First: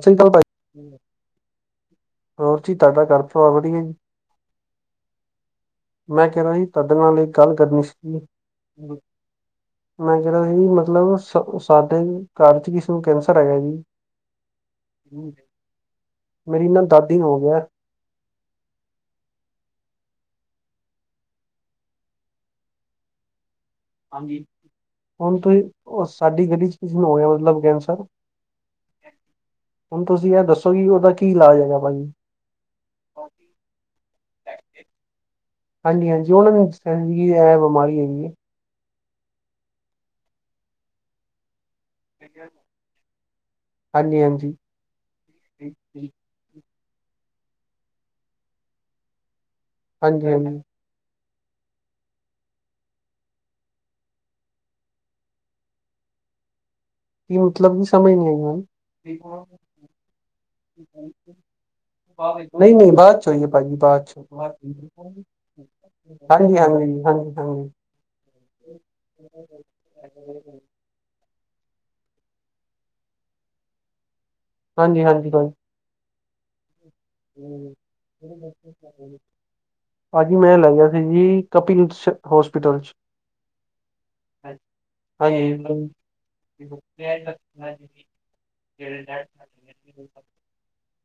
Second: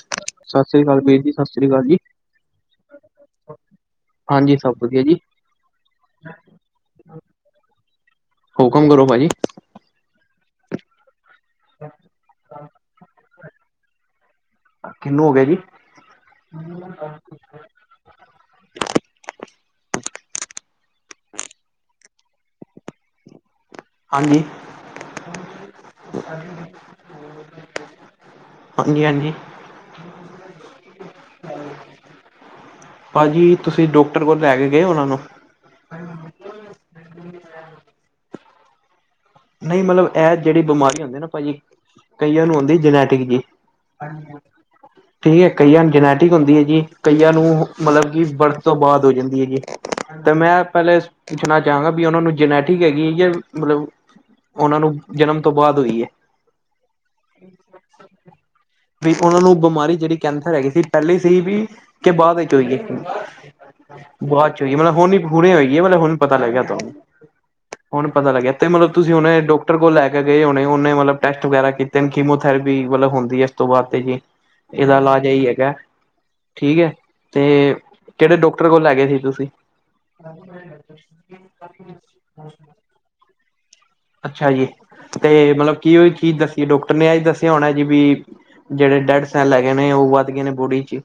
ਸਤਿ ਸ੍ਰੀ ਅਕਾਲ ਭਾ, ਸਤਿ ਸ੍ਰੀ ਅਕਾਲ ਵੀਰ ਜੀ, ਸਤਿ ਸ੍ਰੀ ਅਕਾਲ ਜੀ, ਹੋੋਰ ਜੀ ਤੁਹਾਡਾ ਘਰ ਪਰਿਵਾਰ ਵਧੀਆ ਜੀ ਹਾਂਜੀ ਸਭ ਵਧੀਆ ਜੀ ਮੈਂ ਕਹਿ ਰਿਹਾ ਸੀ, ਤੁਹਾਡੇ ਨਾਲ ਇੱਕ ਗੱਲ ਕਰਨੀ ਸੀ ਹੁਕਮ ਕਰੋ ਭਾਜੀ ਮੈਂ ਕਹਿ ਰਿਹਾ ਸੀ ਮਤਲਬ ਸਾਡੇ ਘਰ 'ਚ ਕਿਸੇ ਨੂੰ ਕੈਂਸਰ ਹੈਗਾ ਜੀ ਕਿਹਨੂੰ ਹੋ ਗਿਆ ਜੀ? ਮੇਰੀ ਨਾ ਦਾਦੀ ਨੂੰ ਹੋ ਗਿਆ ਹ [inaudible] ਹਾਂਜੀ ਹੁਣ ਤੁਸੀਂ ਸਾਡੀ ਗਲੀ ਚ ਕਿਸੇ ਨੂੰ ਹੋਇਆ, ਮਤਲਬ ਕੈੰਸਰ ਹਾਂਜੀ-ਹਾਂਜੀ ਹੁਣ ਤੁਸੀਂ ਇਹ ਦੱਸੋ ਕਿ ਉਹਦਾ ਕੀ ਇਲਾਜ ਹੈਗਾ ਭਾਜੀ ਭਾਜੀ ਤੁਸੀਂ ਡਾਕਟਰ ਕੋਲ ਲੈ ਕੇ ਗਏ ਉਹਨਾਂ ਨੂੰ ਹਾਂਜੀ ਹਾਂਜੀ ਉਹਨਾਂ ਦੀ ਇਹ ਬਿਮਾਰੀ ਹੈਗੀ। ਨਹੀਂ ਮਤਲਬ ਇਹ ਜਿਹੜੀ ਬਿਮਾਰੀ ਹੁੰਦੀ ਨਾ ਭਾਜੀ ਕਈਆਂ ਨੂੰ ਆਉਂਦੀ ਜਨੈਟਿਕ ਜੀ ਹਾਂਜੀ ਹਾਂਜੀ ਠੀਕ ਹੈ ਕਈਆਂ ਨੂੰ ਜਨੈਟਿਕ ਹੁੰਦੀ ਹੈ ਜੀ ਕਈਆਂ ਨੂੰ ਮਤਲਬ ਕਿ ਵਰਤ ਤੋਂ ਬਾਅਦ ਹੋ ਜਾਂਦੀ ਹੈ ਜੀ ਹਾਂਜੀ ਤੇ ਹਾਂਜੀ ਮੈਂ ਪਹਿਲਲੇ ਪੁੱਛਣਾ ਚਾਹਾਂਗਾ ਵੀ ਉਹਨਾਂ ਨੂੰ ਜਨੈਟਿਕ ਹੈਗੀ ਮਤਲਬ ਉਹਨਾਂ ਨੂੰ ਜਨਮ ਤੋਂ ਬਾਅਦ ਹੋਈ ਹੈ। ਕੀ ਮਤਲਬਧੀ ਸਮਝ ਨਹੀਂ ਹੈ ਗਣ ਵੀ ਉਹਨਾਂ ਨੂੰ ਬਿਮਾਰੀ ਜਿਹੜੀ ਕੈਂਸਰ ਹੈਗੀ ਸੀ ਪਹਿਲੀ ਸੀ ਵੀ ਕਿ ਬਾਅਦ ਵਿੱਚ ਮੈਨੂੰ ਨਹੀਂ ਹੋਈ ਨਹੀਂ ਬਾਅਦ ਚੋਂ ਹੋਈ ਭਾਜੀ ਹੈ। ਚੋਂ ਬਾਅਦ ਚ ਹੋਈਏ ਮਤਲਬ ਹੁਣੀ ਹੂਰੇ ਹੋਈਏ ਮਤਲਬ ਹੁਣ ਪਤਾ ਹਾਂਜੀ ਹਾਂਜੀ ਲੱਗਿਆ ਤੁਹਾਨੂੰ ਹਾਂਜੀ ਹਾਂਜੀ ਹਾਂਜੀ ਹੁਣ ਪਤਾ ਲੱਗਿਆ ਤੇ ਮਤਲਬ ਤੁਸੀਂ ਹੁਣੇ ਡਾਕਟਰ ਕੋਲ ਲੈ ਕੇ ਗਏ ਹੋੁਣੇ ਉਹਨੇ ਮਤਲਬ ਟੈਸਟ ਵਗੈਰਾ ਕੀਤੇ ਨੇ ਕੀਮੋਥੈਰੇਪੀਤਲਬ ਹੁੰਦੀ ਹੈ ਇਸ ਤੋਂ ਬਾਅਦ ਤੇ ਜੀ ਇਹਦਾ ਇਲਾਜ ਹਾਂਜੀ ਇਹੀ ਹੈਗਾ ਠੀਕ ਹੈ। ਤੇ ਕਿਹੜੇ ਡਾਕਟਰ ਕੋਲ ਲੈ ਗਏ ਸੀ ਤੁਸੀਂ ਹਾਜੀ ਮੈਂ ਲੈ ਗਿਆ। ਜੀ ਕਪਿਲ ਹੋਸਪਿਟਲ ਚ ਅੱਛਾ ਜੀ ਤੇ ਹਾਂਜੀ। ਮਤਲਬ ਕੀ ਉਹਈ ਚੀਜ਼ ਦੱਸੀ ਡਾਕਟਰ ਨੇ ਇਹ ਦੱਸਿਆ ਹੋਣਾ ਜੀ ਵੀ ਜਿਹੜੇ ਡੈਡ ਲੈ ਗਏ ਨੇ ਉਹ ਵੱਧ ਗਏ ਨੇ ਬੋੜੀ ਚ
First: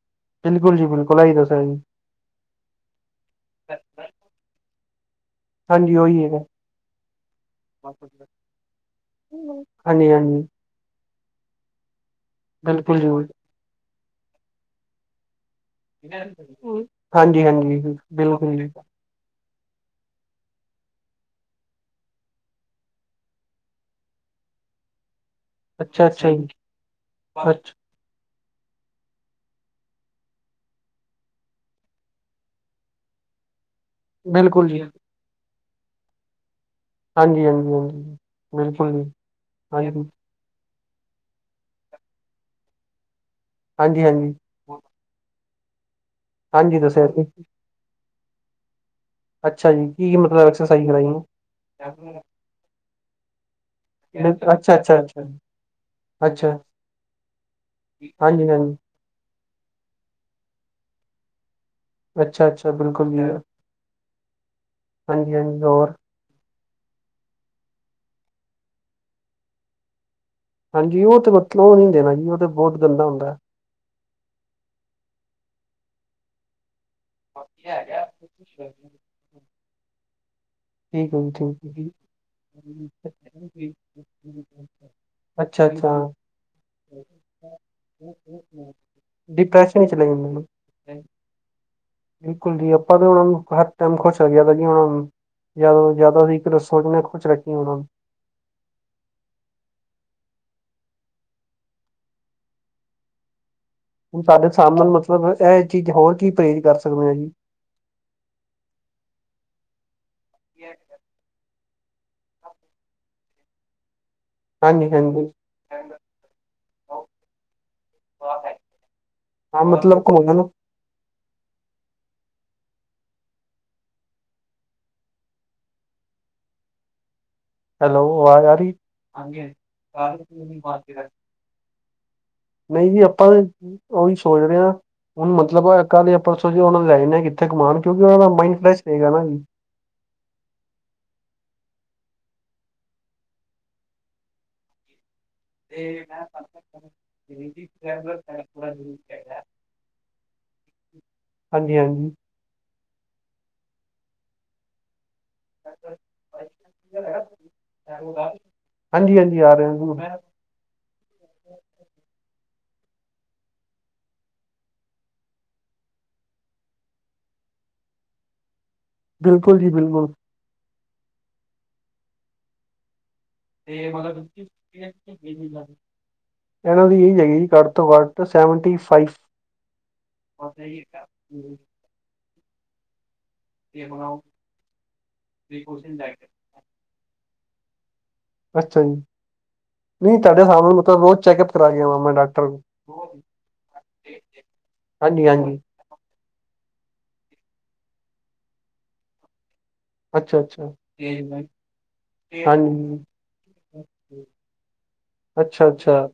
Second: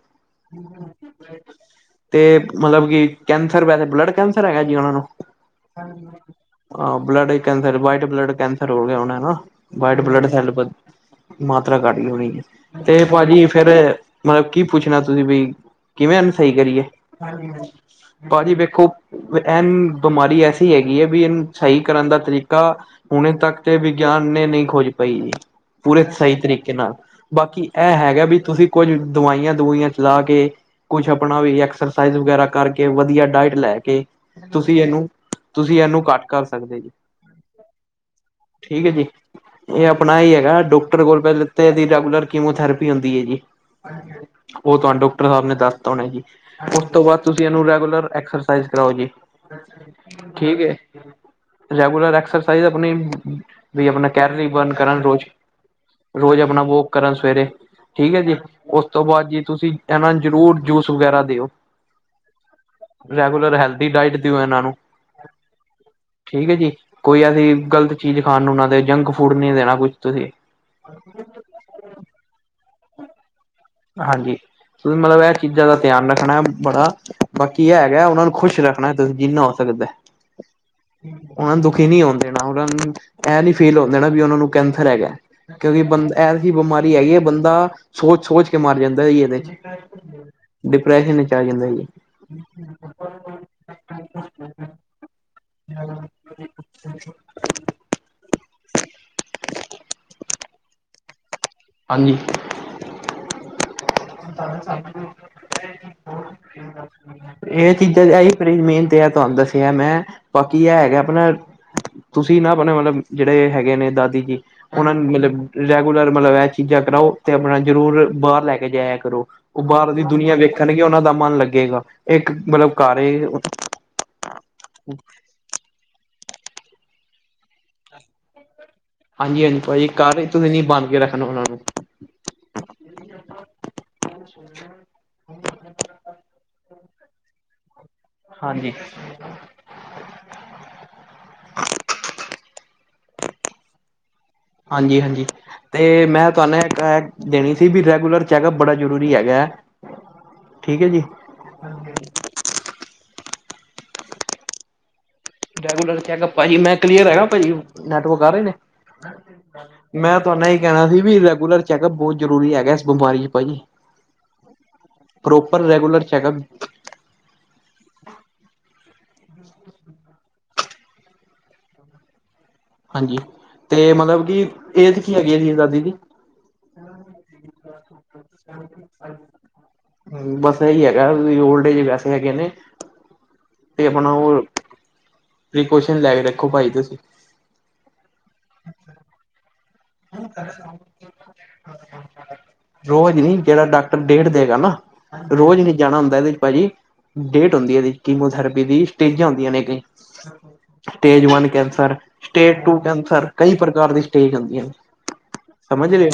ਬਿਲਕੁਲੀ ਬਿਲਕੁਲ ਆਈ ਦੱਸ ਜੀ ਤੇ ਮਤਲਬ ਕੀ ਕੈਂਸਰ ਵੈਸੇ ਬਲੱਡ ਕੈਂਸਰ ਹੈਗਾ ਜੀ ਉਹਨਾਂ ਨੂੰ ਹਾਂਜੀ ਉਹੀ ਹੈਗਾ। ਆਹ blood cancer white blood cancer ਹੋ ਗਿਆ ਹੋਨਾ ਨਾ ਵਾਈਟ ਹਾਂਜੀ ਬਲੱਡ ਹਾਂਜੀ ਸੈੱਲ ਮਾਤਰਾ ਘੱਟ ਗਈ ਹੋਣੀ ਹੈ ਬਿਲਕੁਲ ਤੇ ਜੀ ਭਾਜੀ ਫੇਰ ਮਤਲਬ ਕੀ ਪੁੱਛਣਾ ਤੁਸੀਂ ਬਈ ਕਿਵੇਂ ਏਨੂ ਸਹੀ ਕਰੀਏ ਹਾਂਜੀ ਹਾਂਜੀ ਭਾਜੀ ਬਿਲਕੁਲ ਜੀ। ਵੇਖੋ। ਐਨ ਬਿਮਾਰੀ ਐਸੀ ਹੈਗੀ ਹੈ ਬੀ ਇਨ ਸਹੀ ਕਰਨ ਦਾ ਤਰੀਕਾ ਕਾ ਹੁਣੇ ਤੱਕ ਤੇ ਵਿਗਿਆਨ ਨੇ ਨਹੀਂ ਖੋਜ ਪਾਈ ਜੀ ਪੂਰੇ ਅੱਛਾ ਅੱਛਾ ਸਹੀ ਜੀ ਤਰੀਕੇ ਨਾਲ ਬਾਕੀ ਅੱਛਾ ਇਹ ਹੈਗਾ ਬੀ ਤੁਸੀਂ ਕੁੱਝ ਦਵਾਈਆਂ ਦੁਵੀਈਆਂ ਚਲਾ ਕੇ ਕੁਛ ਆਪਣਾ ਵੀ ਐਕਸਰਸਾਈਜ਼ ਵਗੈਰਾ ਕਰਕੇ ਵਧੀਆ ਡਾਇਟ ਲੈ ਕੇ ਬਿਲਕੁਲ ਜੀ ਤੁਸੀਂ ਇਹਨੂੰ ਤੁਸੀਂ ਇਹਨੂੰ ਘੱਟ ਕਰ ਸਕਦੇ ਜੇ ਹਾਂਜੀ ਹਾਂਜੀ ਹਾਂਜੀ। ਠੀਕ ਹੈ ਬਿਲਕੁਲ ਜੀ ਇਹ ਹਾਂਜੀ ਆਪਣਾ ਹੀ ਹੈਗਾ ਡੋਕਟਰ ਕੋਲ ਪਹਿਲੇ ਤੇ ਇਹਦੀ ਰੈਗੂਲਰ ਕੀਮੋਥੇਰਪੀ ਹੁੰਦੀ ਹੈ ਜੀ ਹਾਂਜੀ ਹਾਂਜੀ ਉਹ ਤੁਹਾਨੂੰ ਡੋਕਟਰ ਸਾਹਿਬ ਨੇ ਦੱਸਤਾ ਹੋਣਾ ਜੀ ਹਾਂਜੀ ਉਸ ਤੋਂ ਦੱਸਿਆ ਬਾਅਦ ਸੀ ਤੁਸੀਂ ਇਹਨੂੰ ਰੈਗੂਲਰ ਐਕਸਰਸਾਈਜ਼ ਕਰਾਓ ਜੀ ਅੱਛਾ ਜੀ ਕੀ ਮਤਲਬ ਠੀਕ ਹੈ। ਐਕਸਰਸਾਈਜ਼ ਕਰਾਈ ਉਨੂੰ। ਰੈਗੂਲਰ ਐਕਸਾਈਜ਼ ਆਪਣੀ ਵੀ ਆਪਣਾ ਹੈ। ਕੈਲਰੀ ਬਰਨ ਅੱਛਾ ਅੱਛਾ ਕਰਨ ਅੱਛਾ ਰੋਜ਼ ਰੋਜ਼ ਅੱਛਾ ਆਪਣਾ ਵੋਕ ਕਰਨ ਸਵੇਰੇ ਠੀਕ ਹੈ ਜੀ ਹਾਂਜੀ ਉਸ ਹਾਂਜੀ ਉਸ ਤੋਂ ਬਾਅਦ ਜੀ ਤੁਸੀਂ ਇਹਨਾ ਨੂੰ ਜ਼ਰੂਰ ਜੂਸ ਵਗੈਰਾ ਦਿਓ। ਅੱਛਾ ਅੱਛਾ ਬਿਲਕੁਲ ਰੈਗੂਲਰ ਹੈਲਦੀ ਡਾਇਟ ਦਿਓ ਇਹਨਾਂ ਨੂੰ ਹਜੀਜ਼ਰ ਠੀਕ ਹੈ ਜੀ ਕੋਈ ਅਸੀਂ ਗ਼ਲਤ ਚੀਜ਼ ਖਾਣ ਨੂੰ ਉਹਨਾਂ ਦੇ ਜੰਕ ਫੂਡ ਨੀ ਦੇਣਾ ਕੁਛ ਤੁਸੀਂ ਹਾਂਜੀ ਉਹ ਤੇ ਮਤਲਬ ਉਹ ਨਹੀਂ ਦੇਣਾ ਜੀ ਉਹ ਤੇ ਬਹੁਤ ਗੰਦਾ ਹੁੰਦਾ। ਹਾਂਜੀ ਮਤਲਬ ਇਹ ਚੀਜ਼ਾਂ ਦਾ ਧਿਆਨ ਰੱਖਣਾ ਹੈ ਬੜਾ ਠੀਕ ਬਾਕੀ ਐ ਹੈ ਹੈਗਾ ਉਹਨਾ ਨੂੰ ਖੁਸ਼ ਰੱਖਣਾ ਤੁਸੀਂ ਜਿੰਨਾ ਹੋ ਸਕਦਾ। ਜੀ ਉਹ ਨੂੰ ਠੀਕ ਦੁਖੀ ਨਹੀਂ ਹੋਨ ਦੇਨ ਉਹ ਨੂੰ ਹੈ। ਇਹ ਨੀ ਫੀਲ ਹੋਨ ਦੇਨਾ ਬੀ ਉਹਨਾਂ ਨੂੰ ਕੈਂਸਰ ਹੈਗਾ। ਅੱਛਾ ਕਿਉਂਕਿ ਅੱਛਾ ਬੰ ਐ ਹੀ ਬਿਮਾਰੀ ਹੈਈ ਹੈ ਬੰਦਾ ਸੋਚ ਸੋਚ ਮਰ ਜਾਂਦਾ ਹੈ ਜੀ ਇਹਦੇ ਚ ਡਿਪਰੈਸ਼ਨ ਹੀ ਚਲੇ ਜਾਂਦੇ ਨੇ ਡਿਪਰੈਸ਼ਨ ਵਿੱਚ ਆ ਜਾਂਦਾ ਜੀ ਬਿਲਕੁਲ ਜੀ ਆਪਾਂ ਤਾਂ ਉਹਨਾਂ ਨੂੰ ਹਰ ਟੈਮ ਖੁਸ਼ [unintelligible] ਤਾਂ ਜੀ ਉਹਨਾਂ ਨੂੰ ਜਿਆਦਾ ਤੋ ਜ਼ਿਆਦਾ ਅਸੀ ਇੱਕ [unintelligible] ਖੁਸ਼ ਰੱਖੀ ਉਹਨਾਂ ਨੂੰ ਹਾਜੀਂ ਹੁਨ ਤਾਡੇ ਸਾਬ ਨਾਲ ਮਤਲਬ ਇਹ ਚੀਜ਼, ਹੋਰ ਕੀ ਪਰੇਜ਼ ਕਰ ਸਕਨੇ ਆ ਜੀ। ਇਹ ਚੀਜ਼ਾਂ ਇਹੀ [unintelligible] ਮੇਨ ਤੇ ਐ, ਤੁਹਾਨੂੰ ਦੱਸਿਆ ਮੈਂ ਬਾਕੀ ਇਹ ਹੈਗਾ ਆਪਣਾ ਤੁਸੀਂ ਨਾਂ [unintelligible] ਆਪਣੇ ਮਤਲਬ ਜਿਹੜੇ ਹੈਗੇ ਨੇ ਦਾਦੀ ਜੀ, ਹਾਂਜੀ ਉਹਨਾਂ ਨੂੰ ਹਾਂਜੀ ਮਤਲਬ ਰੈਗੂਲਰ ਮਤਲਬ ਐਚ ਚੇਕ ਕਰਾਓ ਤੇ ਆਪਣਾ ਜ਼ਰੂਰ ਬਾਹਰ ਲੈ ਕੇ ਜਾਇਆ ਕਰੋ। ਉਹ ਹਾਂ ਬਾਹਰ ਮਤਲਬ ਦੀ ਦੁਨੀਆਂ ਘੁੰਮਣ ਨੂੰ। ਵੇਖ [unintelligible] ਉਹਨਾਂ ਦਾ ਮਨ ਲੱਗੇਗਾ ਇੱਕ ਮਤਲਬ ਘਰ ਏ [unintelligible] ਹੈਲੋ, ਆਵਾਜ਼ ਆ ਰਹੀ। ਹਾਂਜੀ, ਹਾਂਜੀ, ਭਾਜੀ ਘਰ [unintelligible] ਨੀ ਬੰਣ ਕੇ ਰੱਖਣਾ ਉਹਨਾਂ ਨੂੰ ਨਈਂ ਜੀ ਆਪਾਂ ਨੀਂ ਉਹੀ ਸੋਚ ਰਿਹਾ, ਹੁਣ ਮਤਲਬ ਕੱਲ ਯਾਂ ਪਰਸੋਂ ਚ ਉਹਣਾ ਨੂੰ ਲੈ ਜਾਂਨੇ ਆਂ ਕੀਤੇ ਕਿਥੇ ਘੁਮਾਨ ਕਿਉਂਕਿ ਉਹਨਾਂ ਦਾ ਮਾਈੰਡ ਹਾਂਜੀ, ਫਰੈਸ਼ ਰਹੇਗਾ ਨਾਂ ਜੀ [inaudible] ਹਾਂਜੀ, ਹਾਂਜੀ। ਤੇ ਮੈਂ ਤੁਹਾਨੂੰ ਇਕ ਅ ਕੇ ਦੇਣੀ ਸੀ ਵੀ ਰੈਗੂਲਰ ਚੈਕਅਪ ਬੜਾ ਹਾਂਜੀ ਜ਼ਰੂਰੀ ਹੈਗਾ ਐ। ਠੀਕ ਹੈ ਜੀ। ਹਾਂਜੀ, ਹਾਂਜੀ। ਰੈਗੂਲਰ ਚੈਕਅਪ ਭਾਜੀ ਮੈਂ ਕਲੀਅਰ ਹੈਗਾ, ਭਾਜੀ। ਨੈਟਵਰਕ ਆ ਰਹੇ ਨੇਂ? ਹਾਂਜੀ ਹਾਂਜੀ ਆ ਰਹੇ ਨੇਂ [unintelligible] ਕਹਿਣਾ ਸੀ ਵੀ ਰੈਗੂਲਰ ਚੈਕਅਪ ਬਹੁਤ ਜ਼ਰੂਰੀ ਹੈਗਾ ਇਸ ਬਿਮਾਰੀ ਚ ਭਾਜੀ। ਪ੍ਰੋਪਰ ਰੈਗੂਲਰ ਚੈੱਕਅਪ ਬਿਲਕੁਲ ਜੀ ਬਿਲਕੁਲ। ਹਾਂਜੀ ਤੇ ਮਤਲਬ ਕਿ ਏਜ ਕੀ ਹੈਗੀ ਆ ਜੀ ਦਾਦੀ ਦੀ। ਐਣਾ ਦੀ ਐਈ ਹੈਗੀ ਜੀ, ਘੱਟ ਤੋਂ ਘੱਟ ਸੈਵਨ ਟੀ ਫਾਈਵ। ਬਸ ਐਈ ਹੈਗਾ, ਵੀ ਓਲਡ ਏਜ ਵੈਸੇ ਹੈਗੇ ਨੇਂ। ਤੇ ਆਪਣਾ ਓ, ਪ੍ਰੀਕੋਸ਼ਨ ਲੈ ਕੇ ਰੱਖੋ ਭਾਈ ਤੁਸੀਂ। ਅੱਛਾ ਜੀ, ਨਈਂ ਤੁਹਾਡੇ ਸਾਹਬ ਨਾਲ ਮਤਲਬ ਰੋਜ਼ ਚੈੱਕਅਪ ਕਰਾ ਕੇ ਆਉਣਾ ਮੈਂ ਡੋਕਟਰ ਕੋ? ਰੋਜ਼ ਨੀਂ, ਜੇੜਾ ਡਾਕਟਰ ਡੇਟ ਦੇਗਾ ਨਾਂ, ਹਾਂਜੀ ਹਾਂਜੀ ਰੋਜ਼ ਨੀਂ। ਜਾਣਾ ਹੁੰਦੈ, ਏਦੇ ਭਾਜੀ ਡੇਟ ਹੋਂਦੀ ਏਦੀ, ਕੀਮੋਥੈਰੇਪੀ ਦੀ ਸਟੇਜਾਂ ਹੁੰਦੀਆਂ ਨੇਂ ਕਈ ਜ ਅੱਛਾ ਅੱਛਾ stage one cancer, stage two ਹਾਂਜੀ ਕੈਂਸਰ ਕਈ ਪ੍ਰਕਾਰ ਦੀ ਸਟੇਜ ਹੁੰਦੀਆਂ ਨੇਂ। ਅੱਛਾ ਸਮਝ ਰੇ, ਅੱਛਾ।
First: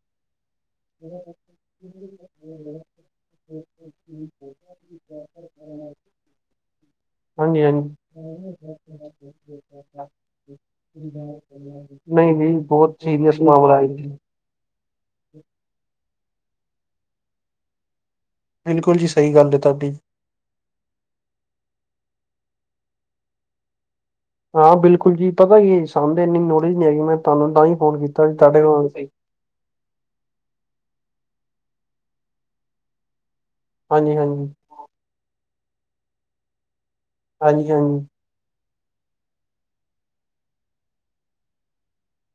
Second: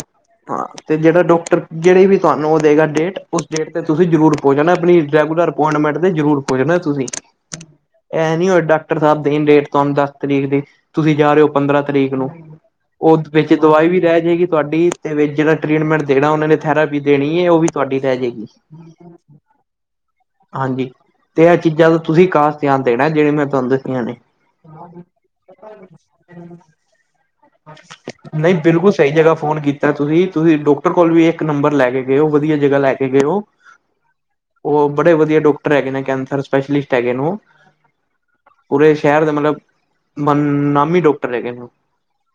ਹਾਂ। ਤੇ ਜੇੜਾ ਡੋਕਟਰ ਜੇੜੀ ਵੀ ਤੁਹਾਨੂੰ ਓ ਦੇਗਾ ਡੇਟ, ਉਸ ਡੇਟ ਤੇ ਤੁਸੀਂ ਜਰੂਰ ਪੋਚ ਜਾਣਾ ਅਪਣੀ ਰੈਗੂਲਰ ਓਪਮੇਂਟ ਤੇ ਜਰੂਰ ਪੋਚ ਜਨਾ ਤੁਸੀ। ਹਾਂਜੀ, ਹਾਂਜੀ। ਐ ਨੀਂ ਹੋਏ ਡਾਕਟਰ ਸਾਬ ਦੇਨ ਡੇਟ ਤੁਹਾਨੂੰ ਦਸ ਤਰੀਕ ਦੀ, ਤੁਸੀਂ ਜਾ ਰੇ ਓ ਪੰਦਰਾਂ ਤਰੀਕ। ਨੂੰ ਨਈਂ, ਨਈਂ ਬੋਤ ਉਹ [unintelligible] ਵਿੱਚ ਦਵਾਈ ਵੀ ਰਹਿ ਰੈ ਜੇਗੀ ਤੁਆਡੀ ਤੇ ਵੇਚ ਜੇੜਾ ਟ੍ਰੀਟਮੈਂਟ ਦੇਣਾ ਓਨਾਂ ਨੇ, ਥੈਰਾਪੀ ਦੇਣੀ ਏ ਓ ਵੀ ਤੁਆਡੀ ਰੈ ਜੇਗੀ। ਬਿਲਕੁਲ ਜੀ ਸਹੀ [unintelligible] ਗੱਲ ਹੈ ਤੁਹਾਡੀ ਹਾਂਜੀ, ਤੇ ਐ ਚੀਜ਼ਾਂ ਦਾ ਤੁਸੀਂ ਖਾਸ ਧੇਆਨ ਦੇਣਾ ਜੇੜੀਆਂ ਮੈਂ ਤੁਆਨੂੰ ਦੱਸੀਆਂ ਨੇਂ। ਹਾਂ ਬਿਲਕੁਲ ਜੀ, ਪਤਾ ਕੀ ਸਾਨੂੰ ਤੇ ਇੰਨੀ ਨੌਲੇਜ ਨੀਂ ਹੈਗੀ, ਮੈਂ ਤੁਹਾਨੂੰ ਤਾਂ ਹੀ ਫੋਨ ਕੀਤਾ ਸੀ ਤੁਹਾਡੇ ਕੋਲ ਜਿੜਾ ਫੋਨ ਕੀਤਾ ਤੁਸੀਂ, ਤੁਸੀਂ ਡੋਕਟਰ ਕੋਲ ਵੀ ਇੱਕ ਨੰਬਰ ਲੈ ਕੇ ਗਏ ਓ। ਵਧੀਆ ਜਗ੍ਹਾ ਲੈ ਕੇ ਗਏ ਓ। ਹਾਂਜੀ, ਹਾਂਜੀ। ਉਹ ਬੜੇ ਵਧੀਆ ਡੋਕਟਰ ਹੈਗੇ ਨੇਂ, ਕੈਂਸਰ ਸਪੈਸ਼ਲਿਸਟ ਹੈਗੇ ਨੇਂ। ਹਾਂਜੀ ਹਾਂਜੀ ਪੂਰੇ ਸੈ਼ਰ ਦੇ ਮਤਲਬ, ਮਮ ਨਾਮੀ ਡੋਕਟਰ ਹੈਗੇ ਨੇਂ।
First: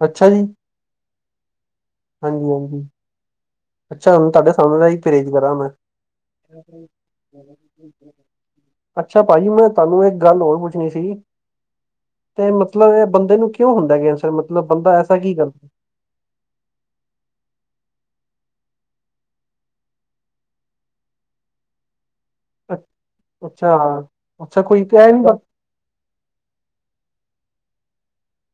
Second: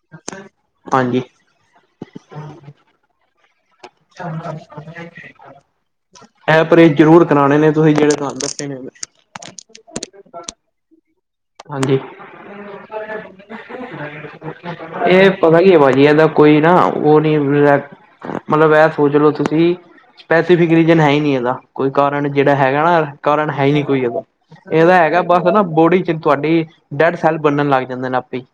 ਅੱਛਾ ਜੀ। ਹਾਂਜੀ। ਹਾਂਜੀ, ਹਾਂਜੀ। ਅੱਛਾ, ਹੁਨ ਤੁਆਡੇ ਸਾਬ ਦਾ ਹੀ ਪਰਹੇਜ਼ ਕਰਾਂ ਮੈਂ। ਇਹ ਪਰਹੇਜ਼ ਜ਼ਰੂਰ ਕਰਾਣੇ ਨੇ ਤੁਸੀਂ ਜਿਹੜੇ ਤੁਹਾਨੂੰ ਦੱਸੇ ਨੇ [inaudible] ਅੱਛਾ ਭਾਜੀ, ਮੈਂ ਤੁਹਾਨੂੰ ਏਕ ਗੱਲ ਹੋਰ ਪੁੱਛ [unintelligible] ਹਾਂਜੀ, ਕਿਉਂ ਹੁੰਦਾ ਕੈਂਸਰ ਮਤਲਬ ਬੰਦਾ [inaudible] ਐਸਾ ਏ ਪਤਾ ਕਰਦਾ ਕੀ ਐ ਬਾਊਜੀ ਐਦਾ‌ ਕੋਈ ਨਾਂ ਓ ਨੀ ਲੈ ਮਤਲਬ ਐ ਸੋਚ ਲੋ ਤੁਸੀ, ਸਪੈਸੀਫਿਕ ਰੀਜਨ ਹੈ ਈ ਨੀ ਐਦਾ। ਕੋਈ ਕਾਰਣ ਜੇੜਾ ਹੈਗਾ ਨਾ, ਕਾਰਣ ਹੈ ਈ ਅੱਛਾ ਨਈ ਕੋਈ ਐਦਾ। ਅੱਛਾ ਕੋਈ ਏਦਾ ਕਹਿ ਹੈਗਾ ਨੀ ਬਸ ਨਾ, ਬੋਡੀ ਚ ਤੁਆਡੀ ਡੈਡ ਸੈਲ ਬਨਨ ਲੱਗ ਜਾਂਦੇ ਨੇ ਆਪੇ ਹੀ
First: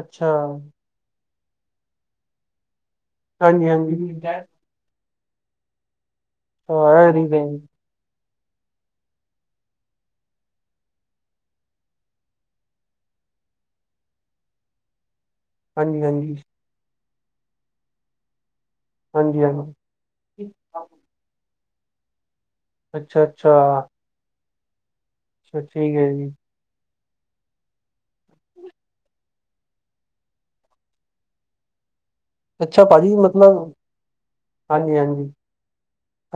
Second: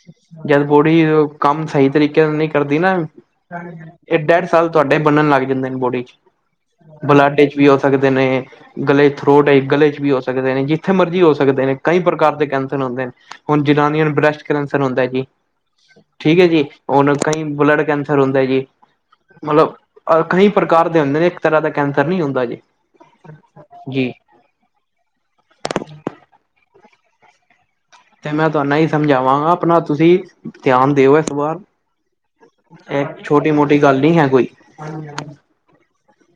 ਅੱਛਾ ਬਈ ਔ ਕਮ ਸਈ ਤਰੀਕੇ ਨਾਲ ਨਹੀ ਕਰਦੀ ਨਾ ਹਾਂਜੀ, ਹਾਂਜੀ। ਸੈਲ ਤੁਆਡੇ ਬਨਨ ਲਾੱਗ ਜਾਂਦੇ ਨੇ ਬੋਡੀ ਚ, ਬਲੱਡ ਚ ਵੀ ਹੋ ਸਕਦੇ ਨੇ ਗਲੇ ਚ ਥ੍ਰੋਡ ਏ, ਗਲੇ ਚ ਵੀ ਹੋ ਸਕਦੇ ਨੇ, ਜਿੱਥੇ ਮਰਜ਼ੀ ਹੋ ਸਕਦੇ ਨੇ, ਕਈ ਪ੍ਰਕਾਰ ਦੇ ਕੈਂਸਰ ਹੋਂਦੇ ਨੇ। ਹੋਨ ਜਨਾਨੀਆਂ ਨੂੰ ਬ੍ਰੈਸਟ ਕ੍ਰੈਂਸਰ ਹੋਂਦੈ ਜੀ ਹਾਂਜੀ ਠੀਕ ਹਾਂਜੀ ਐ ਜੀ, ਹੋਨ ਕਈ ਬਲੱਡ ਕੈਂਸਰ ਹੋਂਦੈ ਜੀ ਹਾਂਜੀ ਮਲਬ ਕਈ ਅ ਪ੍ਰਕਾਰ ਦੇ ਹੋਂਦੇ ਨੇ, ਇੱਕ ਤਰ੍ਹਾਂ ਦਾ ਕੈਂਸਰ ਨਈ ਹੋਂਦਾ ਜੀ। ਅੱਛਾ, ਅੱਛਾ। ਜੀ ਅੱਛਾ, ਠੀਕ ਏ ਜੀ। ਤੇ ਮੈਂ ਤੁਆਨੂੰ ਐਈ ਸਮਝਾਵਾਂਗਾ, ਆਪਨਾ ਤੁਸੀਂ ਧੇਆਨ ਦੇਓ ਏਸ ਵਾਰ ਅੱਛਾ ਐ ਭਾਜੀ ਮਤਲਬ ਛੋਟੀ-ਮੋਟੀ ਗਾੱਲ ਨੀ ਹੈ ਕੋਈ। ਹਾਂਜੀ-ਹਾਂਜੀ।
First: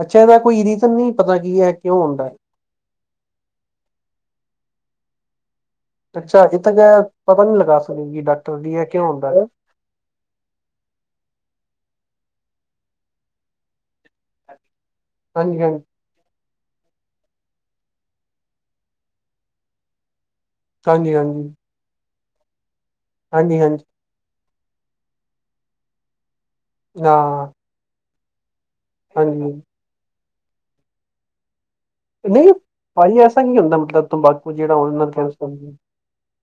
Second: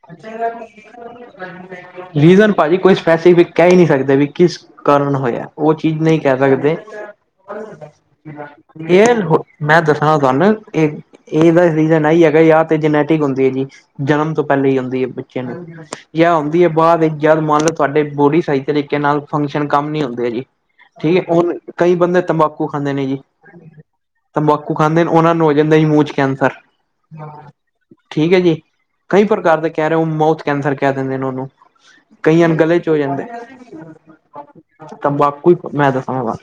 ਅੱਛਾ ਇਹਦਾ ਕੋਈ ਰੀਜ਼ਨ ਨਹੀਂ ਪਤਾ ਕੀ ਹੈ ਕਿਉਂ ਹੁੰਦਾ ਹੈ, ਭਾਜੀ ਕੋਈ ਸਪੈਸੀਫਿਕ ਕੈ ਈ ਨੀ ਸਕਦੇ, ਵੀ ਕਿਸ ਕਾਰਨ ਹੋਏਆ। ਓ ਚੀਜ ਨਈ ਕੈ ਅੱਛਾ ਅਜੇ ਸਕਦੇ ਤੱਕ ਇਹ ਪਤਾ ਨਹੀਂ ਲਗਾ ਸਕੇ ਕਿ ਡਾਕਟਰ ਜੀ ਇਹ ਕਿਉਂ ਹੁੰਦਾ, ਮੈਂ ਦੱਸਾਨਾ ਤੁਹਾਨੂੰ ਇਹ ਇਹਦਾ ਰੀਜ਼ਨ ਏਈ ਹੈਗਾ, ਯਾ ਤੇ ਜਨੈਟਿਕ ਹੁੰਦੀ ਹੈ ਜੀ ਜਨਮ ਤੋਂ ਪਹਲੇ ਹੀ ਹੁੰਦੀ ਹੈ ਬੱਚੇਆਂ ਹਾਂਜੀ-ਹਾਂਜੀ, ਨੂੰ ਜਾਂ ਹੁੰਦੀ ਹੈ ਬਾਦ ਵਿਚ, ਜਾ ਮੰਨ ਲਓ ਤੁਹਾਡੇ ਬੋਡੀ ਸਹੀ ਤਰੀਕੇ ਨਾਲ ਫੰਕਸ਼ਨ ਕੰਮ ਨੀ ਹੁੰਦੇ ਹੈ ਜੀ ਠੀਕ ਹੈ, ਹਾਂਜੀ-ਹਾਂਜੀ, ਹੁਣ ਕਈ ਬੰਦੇ ਤੰਬਾਕੂ ਖਾਂਦੇ ਨੇ ਜੀ ਹਾਂਜੀ ਹਾਂਜੀ ਤੰਬਾਕੂ ਖਾਂਦੇ ਨੇ, ਉਹਨਾ ਨੂੰ ਹੋ ਜਾਂਦਾ ਜੀ, ਮੂੰਹ ਚ ਕੈਂਸਰ, ਹਾਂ, ਠੀਕ ਹੈ ਜੀ ਕਈ ਹਾਂਜੀ। ਪ੍ਰਕਾਰ ਦੇ ਕਹਿ ਰਹੇ, ਉਹ ਮਾਊਥ ਕੈਂਸਰ ਕਹਿ ਦਿੰਦੇ ਨੇ ਉਹਨੂੰ ਕਈਆਂ ਨਹੀਂ ਨੂੰ ਗਲੇ ਚ ਹੋ ਭਾਜੀ ਜਾਂਦੇ, ਐਸਾ ਕੀ ਹੁੰਦਾ ਮਤਲਬ ਤੰਬਾਕੂ ਜਿਹੜਾ ਉਹਨਾਂ ਨਾਲ ਕੈਂਸਰ ਤੰਬਾਕੂ, ਮੈਂ ਦੱਸਨਾ ਵਾ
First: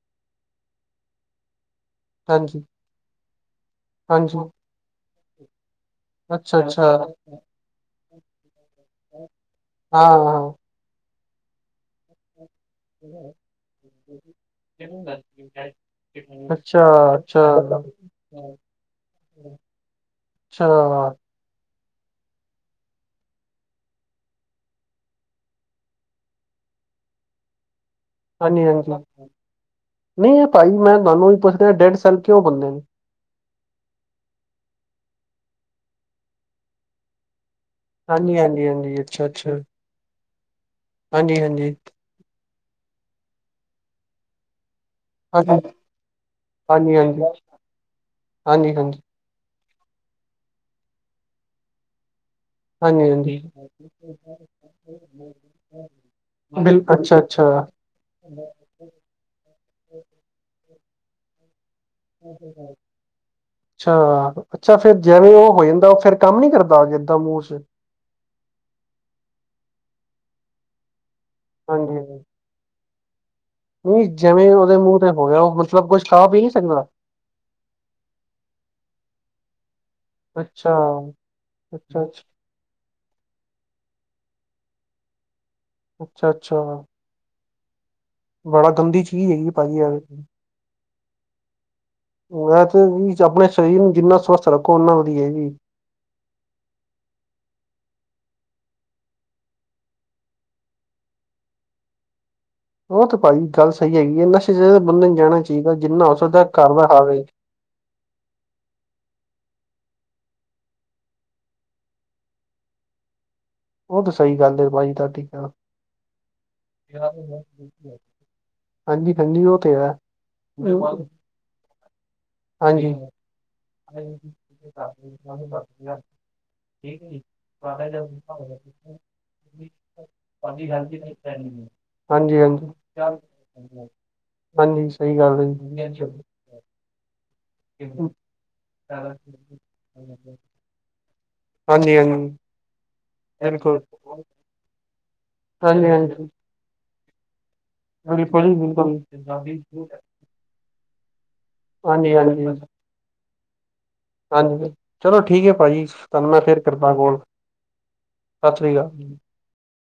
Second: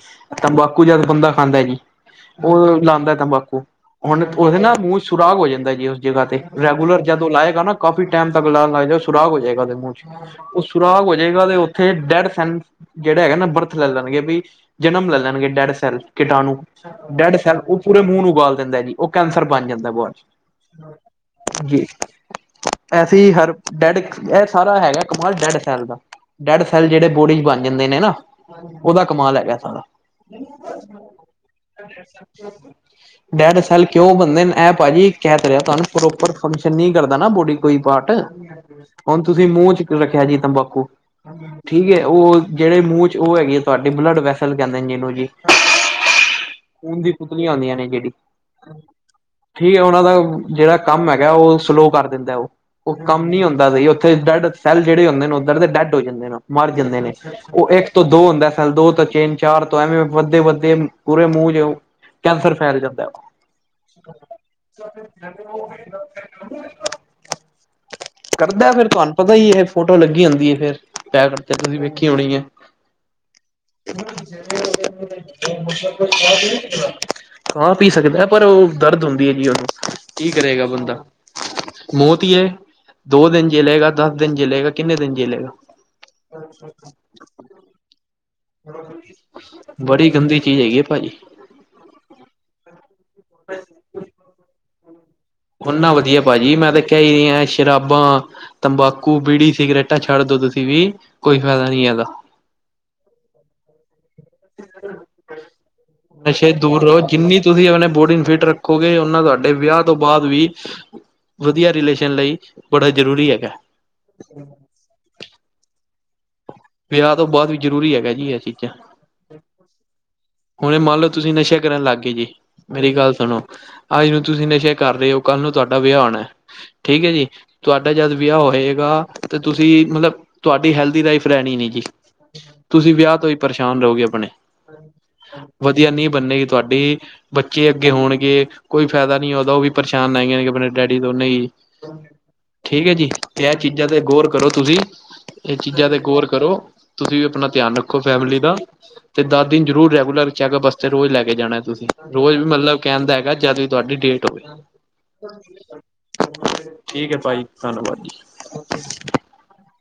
ਤੰਬਾਕੂ ਜਦ ਬੰਦਾ ਖਾਂਦਾ ਜੀ, ਹਾਂਜੀ-ਹਾਂਜੀ। ਉਹ ਲਾਉਦਾ ਤੰਬਾਕੂ ਹੁਣ ਉਹਦੇ ਨਾ ਮੂੰਹ ਸੁਰਾਗ ਹੋ ਜਾਂਦਾ ਜੀ ਉਸ ਜਗ੍ਹਾ ਤੇ, ਰੈਗੂਲਰ ਅੱਛਾ-ਅੱਛਾ, ਜਦ ਔ ਲਾਇ ਕਾਫੀ ਟਾਈਮ ਤੱਕ ਲਾਣ ਲੱਗ ਉਹ, ਸੁਰਾਗ ਹੋ ਜਾਏਗਾ ਉਹਦੇ ਮੂੰਹ ਹਾਂ-ਹਾਂ। ਚ ਸੁਰਾਗ ਹੋ ਜਾਏਗਾ, ਤੇ ਉੱਥੇ ਡੈਡ ਸੈਲ ਜਿਹੜਾ ਹੈਗਾ ਨਾ ਬਰਥ ਲੈ ਲੈਣਗੇ, ਵੀ ਜਨਮ ਲੈ ਲੈਣਗੇ ਡੈਡ ਸੈੱਲ ਕੀਟਾਣੂ, ਡੈਡ ਅੱਛਾ-ਅੱਛਾ, ਸੈੱਲ ਅੱਛਾ, ਪੂਰੇ ਮੂੰਹ ਨੂੰ ਗਾਲ ਦਿੰਦਾ ਜੀ, ਉਹ ਕੈਂਸਰ ਬਣ ਜਾਂਦਾ ਬਾਦ ਚ ਅੱਛਾ ਜੀ ਐਸੀ ਹਰ ਡੈਡ, ਇਹ ਸਾਰਾ ਹੈਗਾ ਕਮਾਲ, ਡੈਡ ਸੈਲ ਦਾ ਡੈਡ ਸੈੱਲ ਜਿਹੜੇ ਬੋਡੀ ਚ ਬਣ ਜਾਂਦੇ ਨੇ ਨਾ ਹਾਂਜੀ-ਹਾਂਜੀ। ਉਹਦਾ ਕਮਾਲ ਹੈਗਾ ਸਾਰਾ ਨਹੀਂ ਇਹ ਭਾਜੀ ਮੈਂ ਤੁਹਾਨੂੰ ਵੀ ਪੁੱਛ ਰਿਹਾ ਡੈਡ ਸੈਲ ਕਿਉਂ ਬਣਦੇ ਨੇ? ਡੇਡ ਸੈਲ ਕਿਉਂ ਬੰਨਦੇ ਨ, ਐ ਭਾਜੀ, ਕਹਿ ਤ ਰੈਆ ਤੁਆਨੂੰ, ਪ੍ਰੋਪਰ ਫੰਕਸ਼ਨ ਨਈ ਕਰਦਾ ਨਾ ਬੋੜੀ। ਕੋਈ ਪਾਰ੍ਟ, ਹਾਂਜੀ ਹਾਂਜੀ ਹਾਂਜੀ ਹੁਣ ਅੱਛਾ ਤੁਸੀਂ ਅੱਛਾ ਮੂੰਹ ਚ ਰੱਖੇਆ ਜੀ ਤੰਬਾਕੂ ਹਾਂਜੀ ਹਾਂਜੀ ਠੀਕ ਏ ਓ ਜੇੜੇ ਮੂੰਹ ਚ ਓ ਹੈਗੇ ਏ, ਸਾਡੀ ਬੁਲਡ ਵੈਸਲ ਕੈਂਦੇ ਨੇ ਜਿਨੂੰ ਹਾਂਜੀ ਹਾਂਜੀ ਹਾਂਜੀ ਖੂਨ ਦੀ ਪੁਤਲੀਆਂ ਹੂੰਦੀਆਂ ਨੇ ਜੇੜੀ ਹਾਂਜੀ ਹਾਂਜੀ ਠੀਕ ਐ ਓਨਾਂ ਦਾ ਵ, ਜੇੜਾ ਕੰਮ ਹੈਗੈ ਓ ਸਲੋਅ ਕਰ ਦਿੰਦੈ ਓ। ਓ ਹਾਂਜੀ ਕੰਮ ਹਾਂਜੀ ਨੀ ਹੋਂਦਾ ਸਹੀ, ਓਥੇ ਡੈਡ ਸੈੱਲ ਜੇੜੇ ਹੋਂਦੇ ਨੇ, ਓਦਰ ਦੇ ਡੈਡ ਹੋ ਜਾਂਦੇ ਨੇ, ਮਰ ਬਿਲ ਜਾਂਦੇ ਨੇ ਅੱਛਾ ਅੱਛਾ ਇਕ ਤੋ ਦੋ ਹੁੰਦਾ ਐ ਸੈੱਲ, ਦੋ ਤੋਂ ਚੇਨ ਚਾਰ ਤੋਂ ਐਵੇਂ ਵੱਧਦੇ ਵੱਧਦੇ ਪੂਰੇ ਮੂੰਹ ਚ ਔ ਕੈਂਸਰ ਫੈਲ ਜਾਂਦਾ ਔ ਅੱਛਾ ਅੱਛਾ ਫੇਰ ਜਿਵੇਂ ਉਹ ਹੋ ਜਾਂਦਾ, ਉਹ ਫੇਰ ਕੰਮ ਨੀ ਕਰਦਾ, ਏਦਾਂ ਮੂ ਕਰਦਾ ਫੇਰ ਤੁਹਾਨੂੰ ਪਤਾ ਹੀ ਇਹ, ਫੋਟੋ ਲੱਗੀ ਹੁੰਦੀ ਹੈ ਫੇਰ, ਡੈਡ ਤੇ ਤੁਸੀਂ ਹਾਂਜੀ ਵੇਖੀ ਹੋਣੀ ਹੈ [inaudible] ਨਹੀਂ ਜਿਵੇਂ ਉਹਦੇ ਮੂੰਹ ਤੇ ਹੋ ਗਿਆ ਉਹ ਮਤਲਬ ਕੁਛ ਖਾ ਪੀ ਨੀ ਸਕਦਾ ਕਾਂ ਪੀ ਸਕਦਾ ਪਰ ਉਹ ਦਰਦ ਹੁੰਦੀ ਹੈ, ਜੀ ਉਹਨੂੰ ਕੀ ਕਰੇਗਾ ਅੱਛਾ ਬੰਦਾ। ਮ ਅੱਛਾ ਅੱਛਾ ਮੌਤ ਹੀ ਹੈ ਦੋ ਦਿਨ ਜਲੇਗਾ ਦਸ ਦਿਨ ਜਲੇਗਾ ਕਿੰਨੇ ਦਿਨ ਜੇਲੇਗਾ। ਅੱਛਾ-ਅੱਛਾ, ਚੀਜ਼ ਹੈਗੀ ਭਾਜੀ ਯਾਰ ਬੜੀ ਗੰਦੀ ਚੀਜ਼ ਹੈਗੀ ਹੈ ਭਾਜੀ। ਮੈਂ ਤੇ ਆਪਣੇ ਸਰੀਰ ਨੂੰ ਜਿੰਨਾ ਸਵਸਥ ਰੱਖੋ, ਓਨਾ ਵਧੀਆ ਜੀ। ਓਨਾ ਵਧੀਆ ਭਾਜੀ ਮੈਂ ਤਾਂ ਕਹਿ ਹੀ ਸ਼ਰਾਬਾਂ, ਤੰਬਾਕੂ ਬੀੜੀ ਸਿਗਰੇਟਾਂ ਛੱਡ ਦੋ ਤੁਸੀਂ ਵੀ ਕੋਈ ਫਾਇਦਾ ਨੀ ਇਹਦਾ ਉਹ ਤੇ ਭਾਜੀ ਗੱਲ ਸਹੀ ਹੈਗੀ ਹੈ ਨਸ਼ੇ ਚ ਬੰਦੇ ਨੂੰ ਜਾਣਾ ਚਾਹੀਦਾ ਜਿੰਨਾ ਹੋ ਸਕਦਾ ਨਸ਼ੇ ਘਰ ਦੂਰ ਦਾ ਰਹੋ ਖਾਵੇ ਜਿੰਨੀ ਤੁਸੀਂ ਆਪਣੇ ਬੋਡੀ ਨੂੰ ਫਿੱਟ ਰੱਖੋਗੇ, ਉਹਨਾਂ ਤੁਹਾਡੇ ਵਿਆਹ ਤੋਂ ਬਾਅਦ ਵੀ ਵਧੀਆ ਰਿਲੇਸ਼ਨ ਲਈ ਬੜਾ ਜ਼ਰੂਰੀ ਹੈਗਾ। ਉਹ ਤਾਂ ਸਹੀ ਗੱਲ ਹੈ ਭਾਜੀ ਤੁਹਾਡੀ ਕਹਿਣਾ ਵਿਆਹ ਤੋਂ ਬਾਅਦ ਵੀ ਜ਼ਰੂਰੀ ਹੈਗਾ ਜੀ ਇਹ ਹਾਂਜੀ-ਹਾਂਜੀ, ਉਹ ਤੇ ਹੈ। ਹੁਣ ਮੰਨ ਲਓ ਤੁਸੀਂ ਨਸ਼ਾ ਕਰਨ ਲੱਗ ਗਏ, ਜੀ ਹਾਂਜੀ ਮੇਰੀ ਗੱਲ ਸੁਣੋ। ਅੱਜ ਨੂੰ ਤੁਸੀਂ ਨਸ਼ੇ ਕਰ ਰਹੇ ਹੋ, ਕੱਲ ਹਾਂਜੀ ਨੂੰ ਤੁਹਾਡਾ ਵਿਆਹ ਹੋਣਾ ਠੀਕ ਹੈ ਜੀ ਤੁਹਾਡਾ ਜਦ ਵਿਆਹ ਹੋਏਗਾ। ਤੇ ਤੁਸੀਂ ਮਤਲਬ ਤੁਹਾਡੀ ਹੈਲਦੀ ਲਾਈਫ ਰਹਿਣੀ ਨੀ ਜੀ। ਹਾਂਜੀ ਤੁਸੀਂ ਵਿਆਹ ਤੋਂ ਹੀ ਪਰੇਸ਼ਾਨ ਰਹੋਗੇ, ਆਪਣੇ ਹਾਂਜੀ ਸਹੀ ਗੱਲ ਹੈ ਵਧੀਆ ਜੀ ਨੀਹ ਬੰਨੇਗੀ। ਤੁਹਾਡੀ ਬੱਚੇ ਅੱਗੇ ਹੋਣਗੇ, ਕੋਈ ਫਾਇਦਾ ਨੀ ਉਹਦਾ ਉਹ ਵੀ ਪਰੇਸ਼ਾਨ ਆ ਜਾ ਨੇਗੇ ਆਪਣੇ ਡੈਡੀ ਤੋਂ ਉਹਨੇ ਹੀ ਹਾਂਜੀ ਹਾਂਜੀ ਠੀਕ ਹੈ, ਜੀ ਤੇ ਇਹ ਬਿਲਕੁਲ ਚੀਜ਼ਾਂ ਤੇ ਗੌਰ ਕਰੋ ਤੁਸੀਂ ਇਹ ਚੀਜ਼ਾਂ ਹਾਂਜੀ ਤੇ ਹਾਂਜੀ ਗੌਰ ਕਰੋ ਤੁਸੀਂ ਵੀ ਆਪਣਾ ਧਿਆਨ ਰੱਖੋ। ਫੈਮਲੀ ਬਿਲਕੁਲ ਦਾ ਜੀ ਬਿਲਕੁਲ ਤੇ ਦੱਸ ਹਾਂਜੀ ਦਿਨ ਜਰੂਰ ਰੈਗੂਲਰ ਚੈੱਕਅਪ ਵਸਤੇ ਰੋਜ਼ ਲੈ ਕੇ ਜਾਣਾ ਤੁਸੀਂ ਹਾਂਜੀ ਰੋਜ਼ ਵੀ ਮਤਲਬ ਕਹਿੰਦਾ ਹੈਗਾ ਜਦ ਵੀ ਤੁਹਾਡੀ ਡੇਟ ਹਾਂਜੀ ਚਲੋ ਠੀਕ ਹੈ ਭਾਜੀ ਤੁਹਾਨੂੰ ਮੈਂ ਫੇਰ ਕਰਦਾ ਠੀਕ ਕੋਲ ਹੈ ਭਾਜੀ, ਧੰਨਵਾਦ ਸਤਿ ਸ੍ਰੀ ਅਕਾਲ ਜੀ।